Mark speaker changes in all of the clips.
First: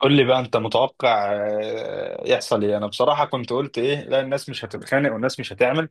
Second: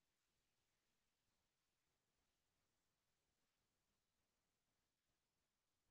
Speaker 1: قول لي بقى انت متوقع يحصل ايه؟ انا بصراحة كنت قلت ايه، لا الناس مش هتتخانق والناس مش هتعمل.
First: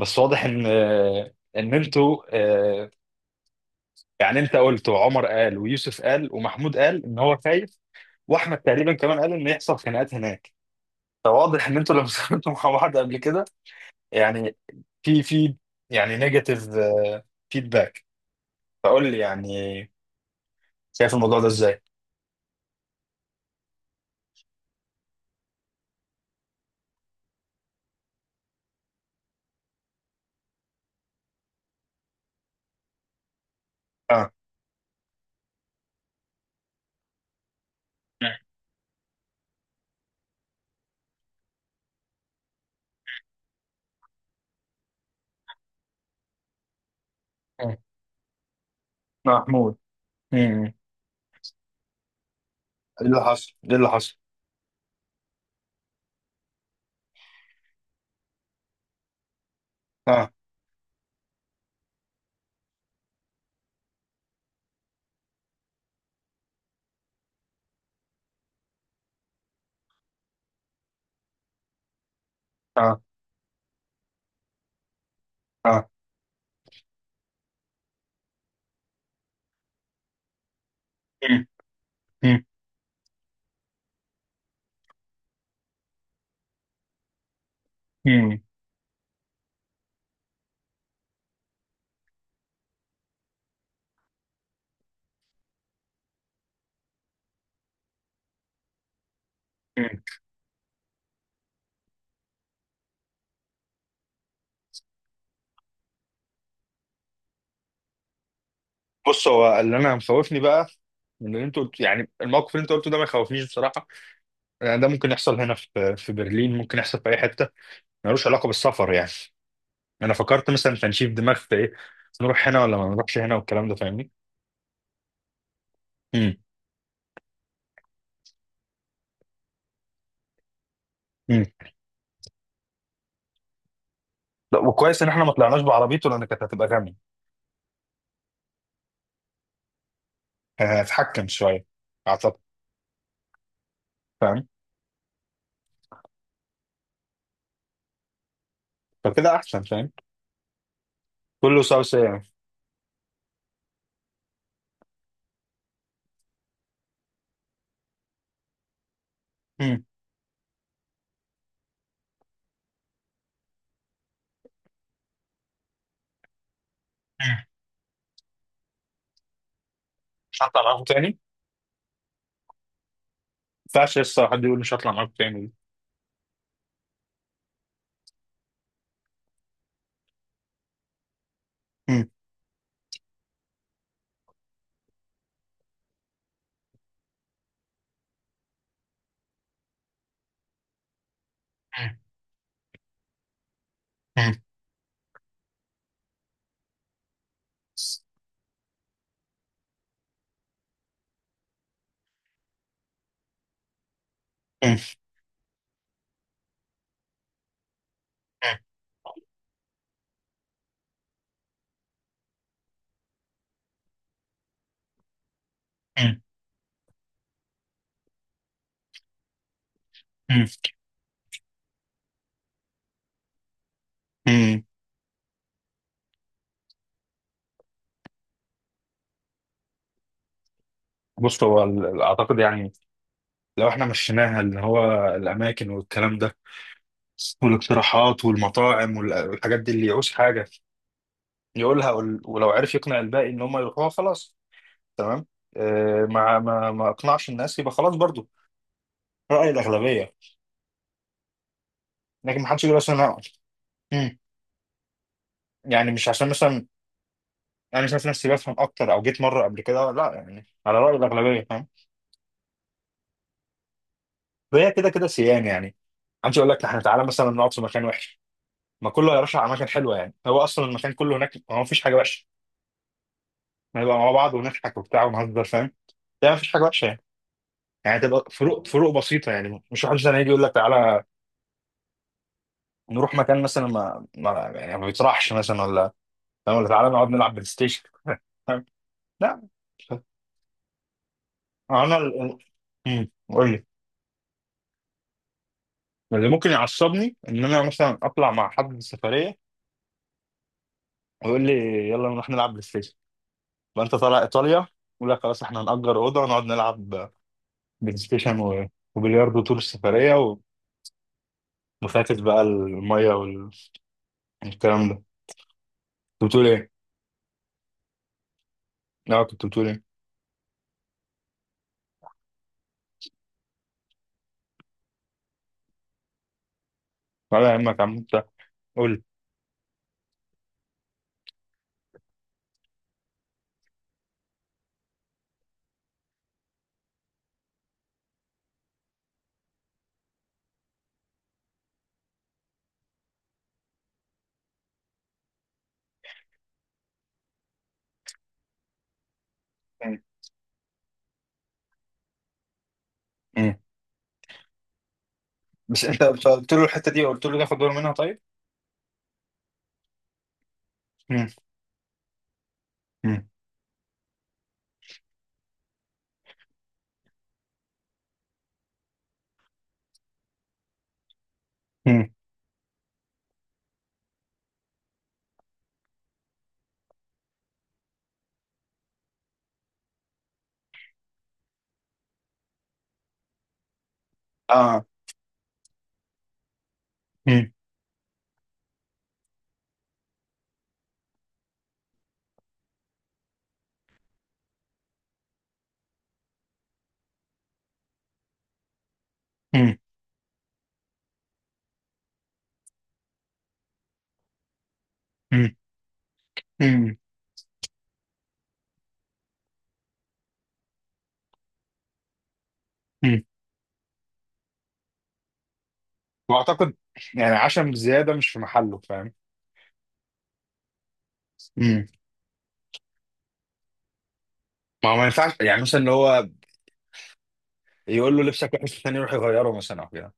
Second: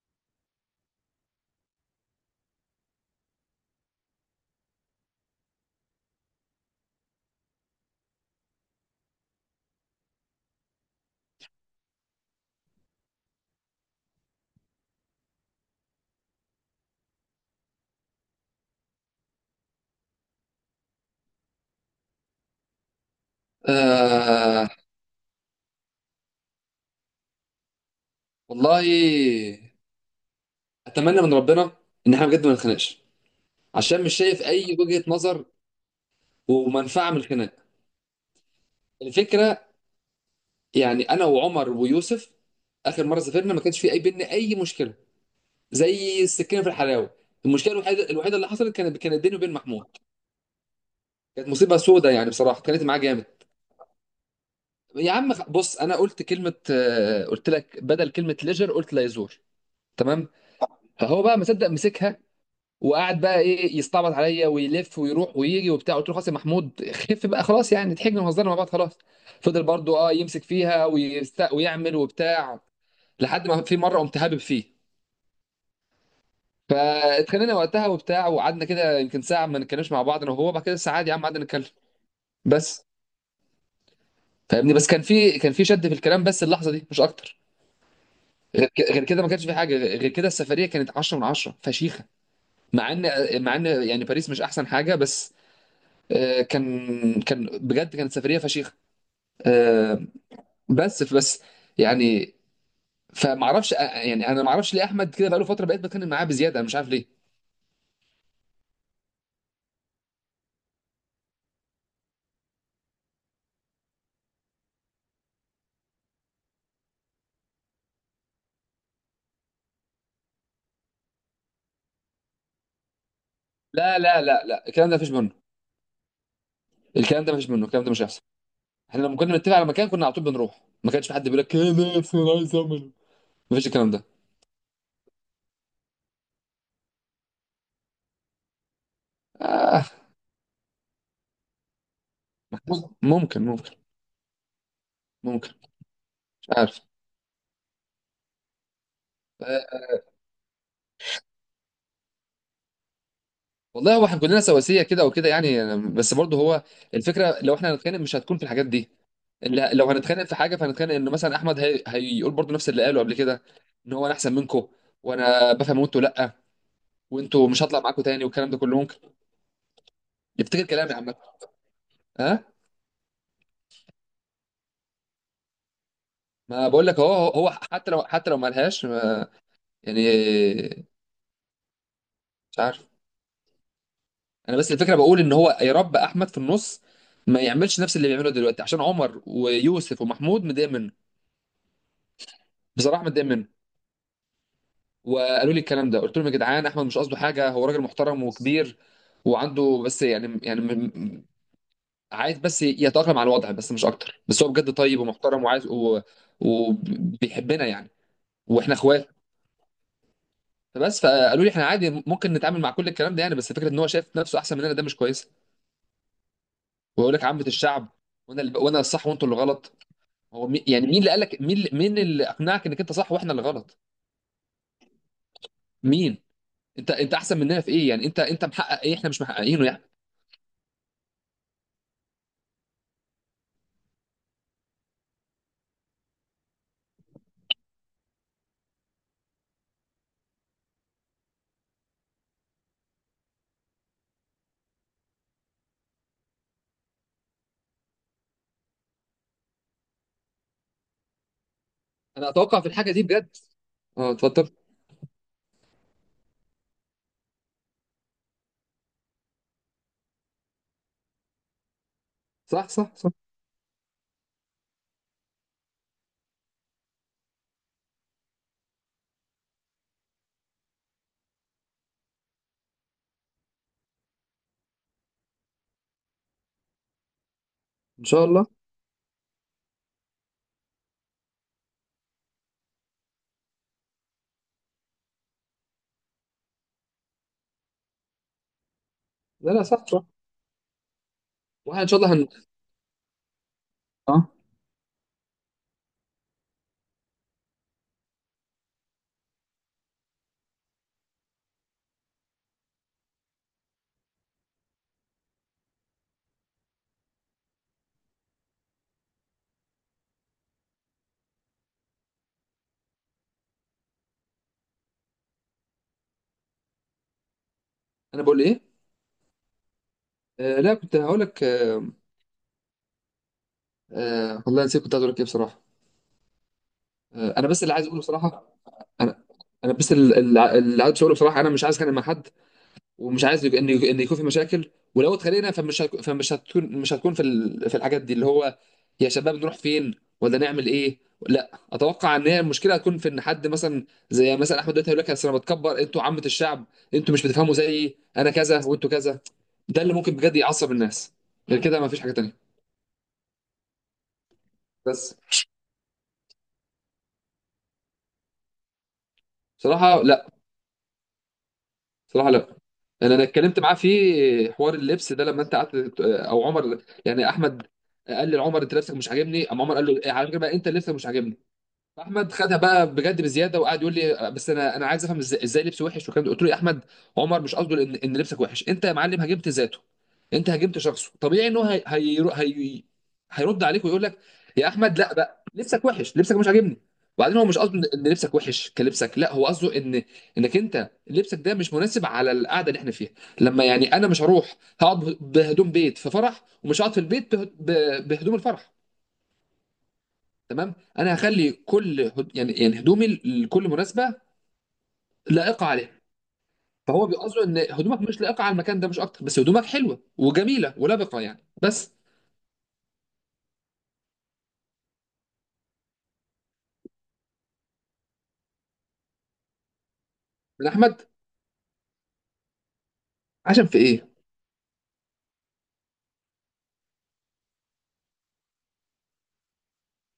Speaker 1: بس واضح ان ان انتوا. آه، يعني انت قلت وعمر قال ويوسف قال ومحمود قال ان هو خايف. واحمد تقريبا كمان قال ان يحصل خناقات هناك. فواضح ان انتوا لما سافرتوا مع بعض قبل كده، يعني في يعني نيجاتيف فيدباك. فقول لي يعني شايف الموضوع ده ازاي؟
Speaker 2: آه، والله اتمنى من ربنا ان احنا بجد ما نتخانقش، عشان مش
Speaker 1: اه.
Speaker 2: شايف اي وجهة نظر ومنفعة من الخناق. الفكرة يعني انا وعمر ويوسف، اخر مرة سافرنا ما كانش في اي بينا اي مشكلة، زي السكينة في الحلاوة. المشكلة
Speaker 1: مم.
Speaker 2: الوحيدة الوحيدة اللي حصلت كانت بيني وبين
Speaker 1: محمود.
Speaker 2: محمود.
Speaker 1: مم.
Speaker 2: كانت مصيبة سودة يعني، بصراحة كانت معاه
Speaker 1: ايه اللي
Speaker 2: جامد.
Speaker 1: حصل؟ ايه اللي حصل؟
Speaker 2: يا عم، بص، انا قلت كلمة، قلت لك بدل كلمة ليجر قلت لا يزور، تمام؟
Speaker 1: آه.
Speaker 2: فهو بقى مصدق مسكها، وقعد بقى ايه يستعبط عليا ويلف ويروح ويجي وبتاع. قلت له خلاص يا محمود، خف بقى خلاص، يعني ضحكنا وهزرنا مع بعض خلاص. فضل برضو يمسك فيها ويعمل وبتاع،
Speaker 1: اه
Speaker 2: لحد ما في مره قمت هابب فيه.
Speaker 1: اه.
Speaker 2: فاتخانقنا وقتها وبتاع، وقعدنا كده يمكن ساعه ما نتكلمش مع بعض انا وهو. بعد كده ساعه عادي يا عم قعدنا
Speaker 1: مم،
Speaker 2: نتكلم.
Speaker 1: مم،
Speaker 2: بس فاهمني، بس كان في شد في الكلام، بس اللحظه دي مش اكتر.
Speaker 1: مم،
Speaker 2: غير كده ما كانش في حاجه. غير كده السفريه كانت 10 من 10 فشيخه، مع ان يعني باريس مش احسن حاجه، بس آه، كان كان بجد كانت سفريه فشيخه.
Speaker 1: مم.
Speaker 2: آه، بس يعني، فما اعرفش. يعني انا ما اعرفش ليه احمد كده بقاله فتره، بقيت بتكلم معاه بزياده، انا مش عارف ليه.
Speaker 1: بص، هو اللي انا مخوفني بقى من اللي انت قلت. يعني الموقف اللي انت قلته ده ما يخوفنيش بصراحه. يعني ده ممكن يحصل هنا في برلين، ممكن يحصل في اي حته، ملوش علاقه بالسفر يعني. انا فكرت مثلا تنشيف دماغ في ايه، نروح هنا ولا ما نروحش هنا والكلام ده،
Speaker 2: لا
Speaker 1: فاهمني؟
Speaker 2: لا لا لا، الكلام ده مفيش منه.
Speaker 1: امم.
Speaker 2: الكلام ده مفيش منه، الكلام ده مش هيحصل. احنا لما كنا بنتفق على مكان كنا على طول بنروح، ما كانش في حد بيقول
Speaker 1: امم.
Speaker 2: لك كده. بس انا عايز اعمل، مفيش الكلام ده.
Speaker 1: لا، وكويس ان احنا ما طلعناش بعربيته لان كانت هتبقى غامي.
Speaker 2: آه،
Speaker 1: كان هيتحكم شويه اعتقد.
Speaker 2: ممكن ممكن ممكن.
Speaker 1: فاهم.
Speaker 2: ممكن، مش عارف.
Speaker 1: فكده احسن،
Speaker 2: آه،
Speaker 1: فاهم. كله سوا سوا يعني.
Speaker 2: والله هو احنا كلنا سواسيه كده وكده يعني، بس برضه هو الفكره لو احنا هنتخانق مش هتكون في الحاجات دي. لا،
Speaker 1: امم.
Speaker 2: لو هنتخانق في حاجه فهنتخانق انه مثلا احمد هيقول برضه نفس اللي قاله قبل كده، ان هو انا احسن منكم، وانا بفهم وانتوا لا،
Speaker 1: امم.
Speaker 2: وانتوا مش هطلع معاكم تاني، والكلام ده كله ممكن
Speaker 1: مش هطلع
Speaker 2: يفتكر
Speaker 1: معاكم
Speaker 2: كلامي
Speaker 1: تاني،
Speaker 2: عامه.
Speaker 1: ما
Speaker 2: ها،
Speaker 1: ينفعش لسه حد يقول مش هطلع معاكم تاني.
Speaker 2: ما بقول لك هو حتى لو، ما لهاش ما- يعني، مش عارف. انا بس الفكره بقول ان هو يا رب احمد في النص ما يعملش نفس اللي بيعمله دلوقتي، عشان عمر ويوسف ومحمود متضايق منه، بصراحه متضايق منه. وقالوا لي الكلام ده، قلت لهم يا جدعان احمد مش قصده حاجه، هو راجل محترم وكبير، وعنده بس يعني عايز بس يتأقلم على الوضع، بس مش اكتر. بس هو بجد طيب ومحترم وعايز وبيحبنا يعني، واحنا اخوات. فبس فقالوا لي احنا عادي ممكن نتعامل مع كل الكلام ده يعني، بس فكره ان هو شايف نفسه احسن مننا ده مش كويس. ويقول لك عامه الشعب، وانا الصح وانتوا اللي غلط. هو يعني مين اللي قال لك، مين اللي اقنعك انك انت صح واحنا اللي غلط؟ مين؟ انت احسن مننا في ايه يعني؟ انت محقق ايه احنا مش محققينه يعني؟
Speaker 1: بص، هو اعتقد يعني لو احنا مشيناها اللي هو الاماكن والكلام ده والاقتراحات والمطاعم والحاجات دي، اللي يعوز حاجه يقولها، ولو عرف يقنع الباقي ان هم يروحوها خلاص. تمام. ما اقنعش الناس يبقى خلاص برضو راي الاغلبيه.
Speaker 2: انا
Speaker 1: لكن ما
Speaker 2: اتوقع
Speaker 1: حدش
Speaker 2: في
Speaker 1: يقول
Speaker 2: الحاجه
Speaker 1: اصلا
Speaker 2: دي
Speaker 1: انا.
Speaker 2: بجد. اه،
Speaker 1: مم.
Speaker 2: 13.
Speaker 1: يعني مش عشان مثلا انا شايف نفسي بفهم اكتر او جيت مره قبل كده، لا، يعني على راي الاغلبيه، فاهم؟
Speaker 2: صح صح صح.
Speaker 1: وهي كده كده سيان يعني. عايز اقول لك احنا تعالى مثلا نقعد في مكان وحش، ما كله هيرشح على مكان حلوه، يعني هو اصلا المكان كله هناك ما فيش حاجه وحشه. نبقى مع بعض ونضحك وبتاع ونهزر، فاهم؟ ده ما فيش حاجه وحشه يعني. يعني
Speaker 2: ان
Speaker 1: تبقى
Speaker 2: شاء الله.
Speaker 1: فروق فروق بسيطه يعني. مش واحد مثلا يجي يقول لك تعالى نروح مكان مثلا ما ما يعني ما بيطرحش مثلا، ولا، فاهم؟ ولا تعالى نقعد نلعب بلاي ستيشن فاهم؟ لا.
Speaker 2: لا لا، صح صح. واحنا ان
Speaker 1: انا
Speaker 2: شاء الله
Speaker 1: قول لي.
Speaker 2: اه.
Speaker 1: اللي ممكن يعصبني ان انا مثلا اطلع مع حد سفريه ويقول لي يلا نروح نلعب بلاي ستيشن، فانت طالع ايطاليا، يقول لك خلاص احنا هنأجر اوضه ونقعد نلعب بلاي ستيشن وبلياردو طول السفريه وفاكس بقى الميه والكلام ده. كنت بتقول ايه؟
Speaker 2: انا بقول ايه؟
Speaker 1: لا، كنت بتقول ايه؟
Speaker 2: آه لا، كنت هقول لك. آه والله نسيت كنت عايز اقول لك ايه بصراحه. آه، انا
Speaker 1: ولا
Speaker 2: بس اللي
Speaker 1: يهمك يا
Speaker 2: عايز
Speaker 1: عم
Speaker 2: اقوله
Speaker 1: انت،
Speaker 2: بصراحه.
Speaker 1: قول.
Speaker 2: انا انا بس اللي عايز اقوله بصراحه، انا مش عايز اتخانق مع حد، ومش عايز ان يكون في مشاكل. ولو اتخانقنا فمش هتكون، مش هتكون في في الحاجات دي اللي هو، يا شباب نروح فين ولا نعمل ايه. لا، اتوقع ان هي المشكله هتكون في ان حد مثلا زي مثلا احمد دلوقتي هيقول لك، أصل انا بتكبر انتوا عامه الشعب، انتوا مش بتفهموا زيي، انا كذا وانتوا كذا. ده اللي
Speaker 1: مم.
Speaker 2: ممكن بجد يعصب الناس. غير كده ما فيش حاجه تانيه.
Speaker 1: مم.
Speaker 2: بس.
Speaker 1: بس انت قلت له الحته دي، قلت له ناخد باله منها، طيب؟
Speaker 2: بصراحه لا.
Speaker 1: مم.
Speaker 2: صراحة لا. انا
Speaker 1: مم.
Speaker 2: اتكلمت معاه في حوار اللبس ده لما انت قعدت، او عمر، يعني احمد قال لي لعمر، انت لبسك مش عاجبني. اما عمر قال له على فكره بقى، انت لبسك مش عاجبني.
Speaker 1: مم.
Speaker 2: احمد خدها بقى بجد بزياده، وقعد يقول لي، بس انا عايز افهم ازاي، لبس وحش والكلام ده. قلت له يا احمد، عمر مش قصده ان لبسك وحش، انت يا معلم هاجمت ذاته، انت هاجمت شخصه، طبيعي ان هو هيرد عليك ويقول لك، يا
Speaker 1: اه.
Speaker 2: احمد لا بقى لبسك وحش، لبسك مش عاجبني. وبعدين هو
Speaker 1: مم.
Speaker 2: مش قصده ان لبسك وحش كلبسك، لا هو قصده ان انك انت لبسك ده مش مناسب على القعده اللي احنا فيها. لما يعني انا مش هروح هقعد بهدوم بيت في فرح، ومش هقعد في البيت بهدوم الفرح،
Speaker 1: مم.
Speaker 2: تمام؟ انا هخلي كل يعني هدومي لكل مناسبه
Speaker 1: مم.
Speaker 2: لائقه عليها.
Speaker 1: مم.
Speaker 2: فهو بيقصده ان هدومك مش لائقه على المكان ده مش اكتر، بس هدومك حلوه وجميله ولبقه يعني، بس
Speaker 1: مم. واعتقد يعني عشم زياده مش في محله، فاهم؟
Speaker 2: من احمد
Speaker 1: مم.
Speaker 2: عشان في ايه؟
Speaker 1: ما هو ما ينفعش يعني مثلا اللي هو يقول له لبسك وحش، الثاني يروح يغيره مثلا او كده.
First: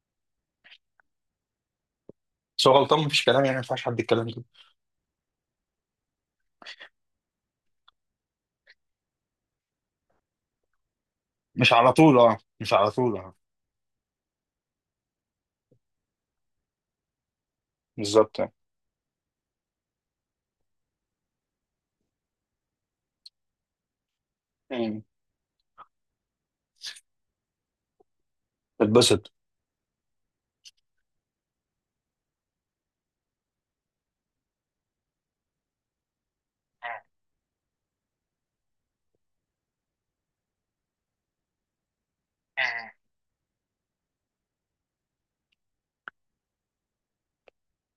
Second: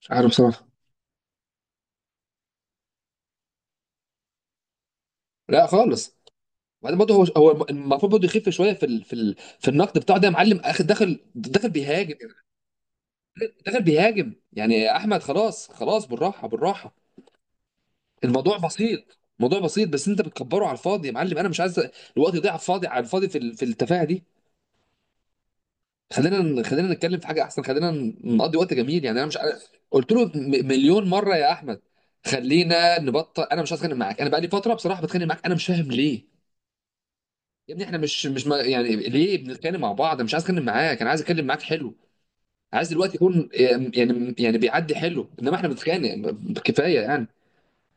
Speaker 2: مش عارف بصراحه.
Speaker 1: بس هو غلطان، مفيش كلام، يعني ما ينفعش حد يتكلم كده.
Speaker 2: لا خالص. وبعدين برضه هو المفروض برضه يخف شويه في في النقد بتاعه ده. يا معلم اخد داخل داخل
Speaker 1: مش على
Speaker 2: بيهاجم،
Speaker 1: طول، اه، مش على طول، اه.
Speaker 2: داخل بيهاجم يعني، يا احمد خلاص خلاص، بالراحه بالراحه،
Speaker 1: بالظبط يعني.
Speaker 2: الموضوع بسيط، موضوع بسيط، بس انت بتكبره على الفاضي. يا معلم انا مش عايز الوقت يضيع على الفاضي، على الفاضي في في التفاهه دي.
Speaker 1: مم.
Speaker 2: خلينا خلينا نتكلم في حاجه احسن، خلينا نقضي وقت جميل. يعني انا
Speaker 1: اتبسط.
Speaker 2: مش عارف قلت له مليون مره يا احمد، خلينا نبطل. انا مش عايز اتخانق معاك، انا بقى لي فتره بصراحه بتخانق معاك، انا مش فاهم ليه. يا ابني احنا مش ما يعني ليه بنتكلم مع بعض؟ انا مش عايز اتكلم معاك، انا عايز اتكلم معاك حلو. عايز دلوقتي يكون يعني، بيعدي حلو، انما احنا بنتخانق. كفايه يعني،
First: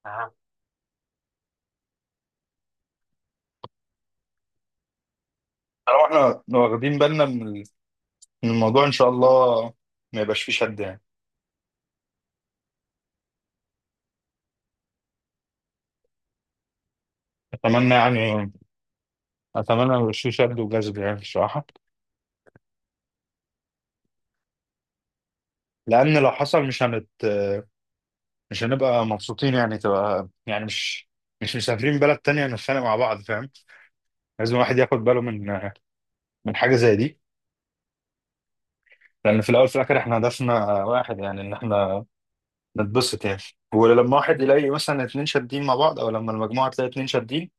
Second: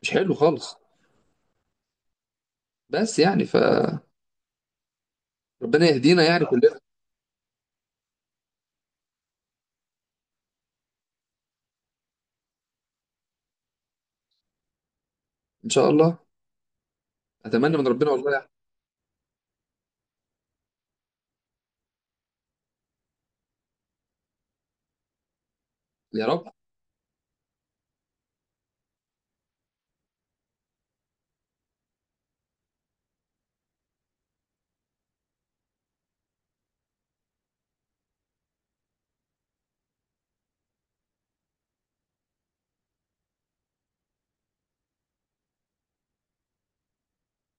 Speaker 2: مش حلو
Speaker 1: آه.
Speaker 2: خالص. بس يعني، فربنا
Speaker 1: طالما
Speaker 2: يهدينا يعني
Speaker 1: احنا
Speaker 2: كلنا
Speaker 1: واخدين بالنا من من الموضوع ان شاء الله ما يبقاش فيه شد يعني.
Speaker 2: ان شاء الله. اتمنى من
Speaker 1: اتمنى
Speaker 2: ربنا والله يا أحمد.
Speaker 1: يعني. اتمنى ما يبقاش فيه شد وجذب يعني الصراحه. لان
Speaker 2: يا
Speaker 1: لو
Speaker 2: رب.
Speaker 1: حصل مش هنبقى مبسوطين يعني. تبقى يعني مش مش مسافرين بلد تانية نتخانق مع بعض، فاهم؟ لازم الواحد ياخد باله من حاجه زي دي. لان في الاول في الاخر احنا هدفنا واحد يعني، ان احنا نتبسط يعني. ولما واحد يلاقي مثلا اتنين شادين مع بعض، او لما المجموعه تلاقي اتنين شادين،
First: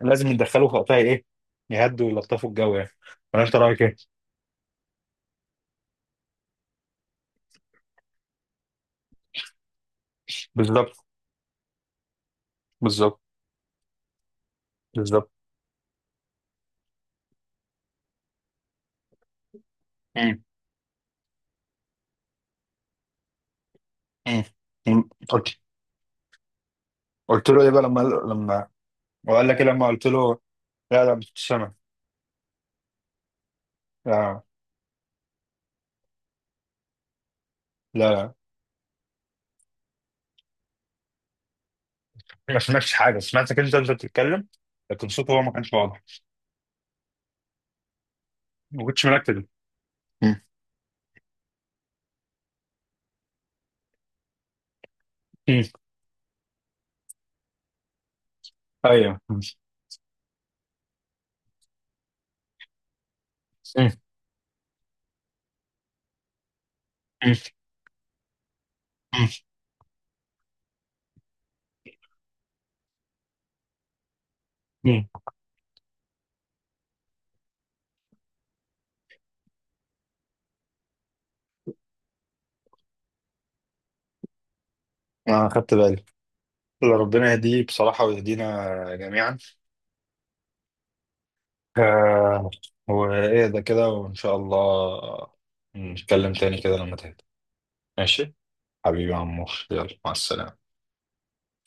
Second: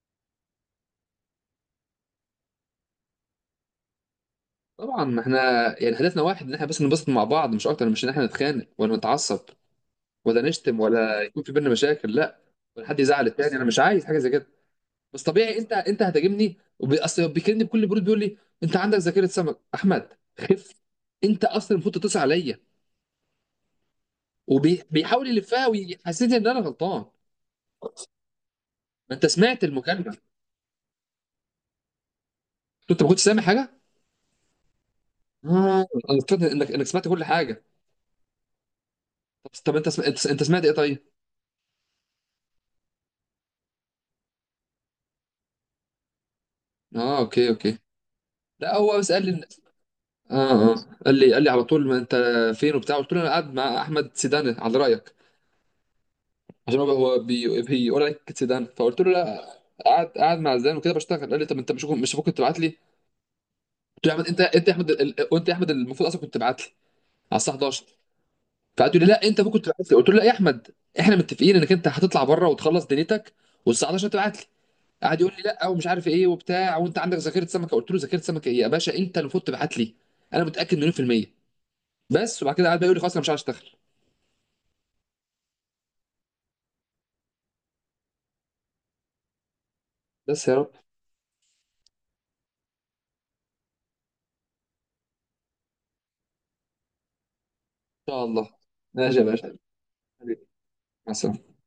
Speaker 1: لازم يتدخلوا في وقتها، ايه، يهدوا ويلطفوا الجو يعني. ولا انت رايك ايه؟
Speaker 2: طبعا احنا يعني هدفنا واحد، ان احنا بس ننبسط مع بعض مش اكتر، مش ان احنا نتخانق ولا نتعصب ولا نشتم
Speaker 1: بالظبط.
Speaker 2: ولا يكون في بينا مشاكل، لا. ولا حد
Speaker 1: بالظبط.
Speaker 2: يزعل التاني، انا مش عايز حاجه زي كده. بس
Speaker 1: بالظبط.
Speaker 2: طبيعي انت هتهاجمني، اصل بيكلمني بكل برود، بيقول لي انت عندك ذاكره سمك، احمد
Speaker 1: مم.
Speaker 2: خف، انت اصلا المفروض تتصل عليا،
Speaker 1: مم. مم.
Speaker 2: وبيحاول يلفها ويحسسني ان انا غلطان.
Speaker 1: قلت له ايه بقى لما؟
Speaker 2: ما انت
Speaker 1: وقال لك ايه
Speaker 2: سمعت
Speaker 1: لما
Speaker 2: المكالمه.
Speaker 1: قلت
Speaker 2: قلت
Speaker 1: له؟ لا لا، مش سامع.
Speaker 2: له، انت ما كنتش سامع حاجه؟
Speaker 1: لا.
Speaker 2: اه، انا افتكرت انك سمعت كل حاجه.
Speaker 1: لا لا،
Speaker 2: طب طب، انت انت سمعت ايه طيب؟
Speaker 1: ما سمعتش حاجه، سمعتك انت بتتكلم، لكن صوته هو ما كانش واضح.
Speaker 2: اه، اوكي اوكي. لا
Speaker 1: ما
Speaker 2: هو
Speaker 1: كنتش
Speaker 2: بس قال
Speaker 1: مركز.
Speaker 2: لي.
Speaker 1: مم.
Speaker 2: اه اه. قال لي على طول، ما انت فين وبتاع؟ قلت له انا قاعد مع احمد سيدان على رايك،
Speaker 1: مم.
Speaker 2: عشان هو بيقول عليك سيدان، فقلت له
Speaker 1: ايوه. مم.
Speaker 2: لا، قاعد مع زيدان وكده بشتغل. قال لي طب انت مش المفروض كنت تبعت لي؟
Speaker 1: مم.
Speaker 2: قلت له يا احمد، انت يا احمد وانت يا احمد المفروض اصلا كنت تبعت لي
Speaker 1: مم.
Speaker 2: على الساعه 11. فقعد يقول لي لا انت المفروض كنت تبعت لي، قلت له لا يا احمد، احنا متفقين انك انت هتطلع بره وتخلص دنيتك، والساعه 11 تبعت لي.
Speaker 1: مم.
Speaker 2: قعد يقول لي لا ومش عارف ايه وبتاع، وانت عندك ذاكره سمكه. قلت له ذاكره سمكه ايه يا باشا، انت المفروض تبعت لي، انا متاكد مليون في الميه. بس وبعد كده قعد بقى يقول لي خلاص انا مش عايز اشتغل.
Speaker 1: انا خدت بالي. اللي ربنا يهديه بصراحة، ويهدينا جميعا.
Speaker 2: بس يا رب ان
Speaker 1: آه. وإهدى كده وإن شاء الله نتكلم تاني كده لما تهدى.
Speaker 2: شاء
Speaker 1: ماشي.
Speaker 2: الله.
Speaker 1: حبيبي يا
Speaker 2: ماشي يا
Speaker 1: عمور،
Speaker 2: باشا،
Speaker 1: يلا مع
Speaker 2: حبيبي،
Speaker 1: السلامة.
Speaker 2: مع السلامه.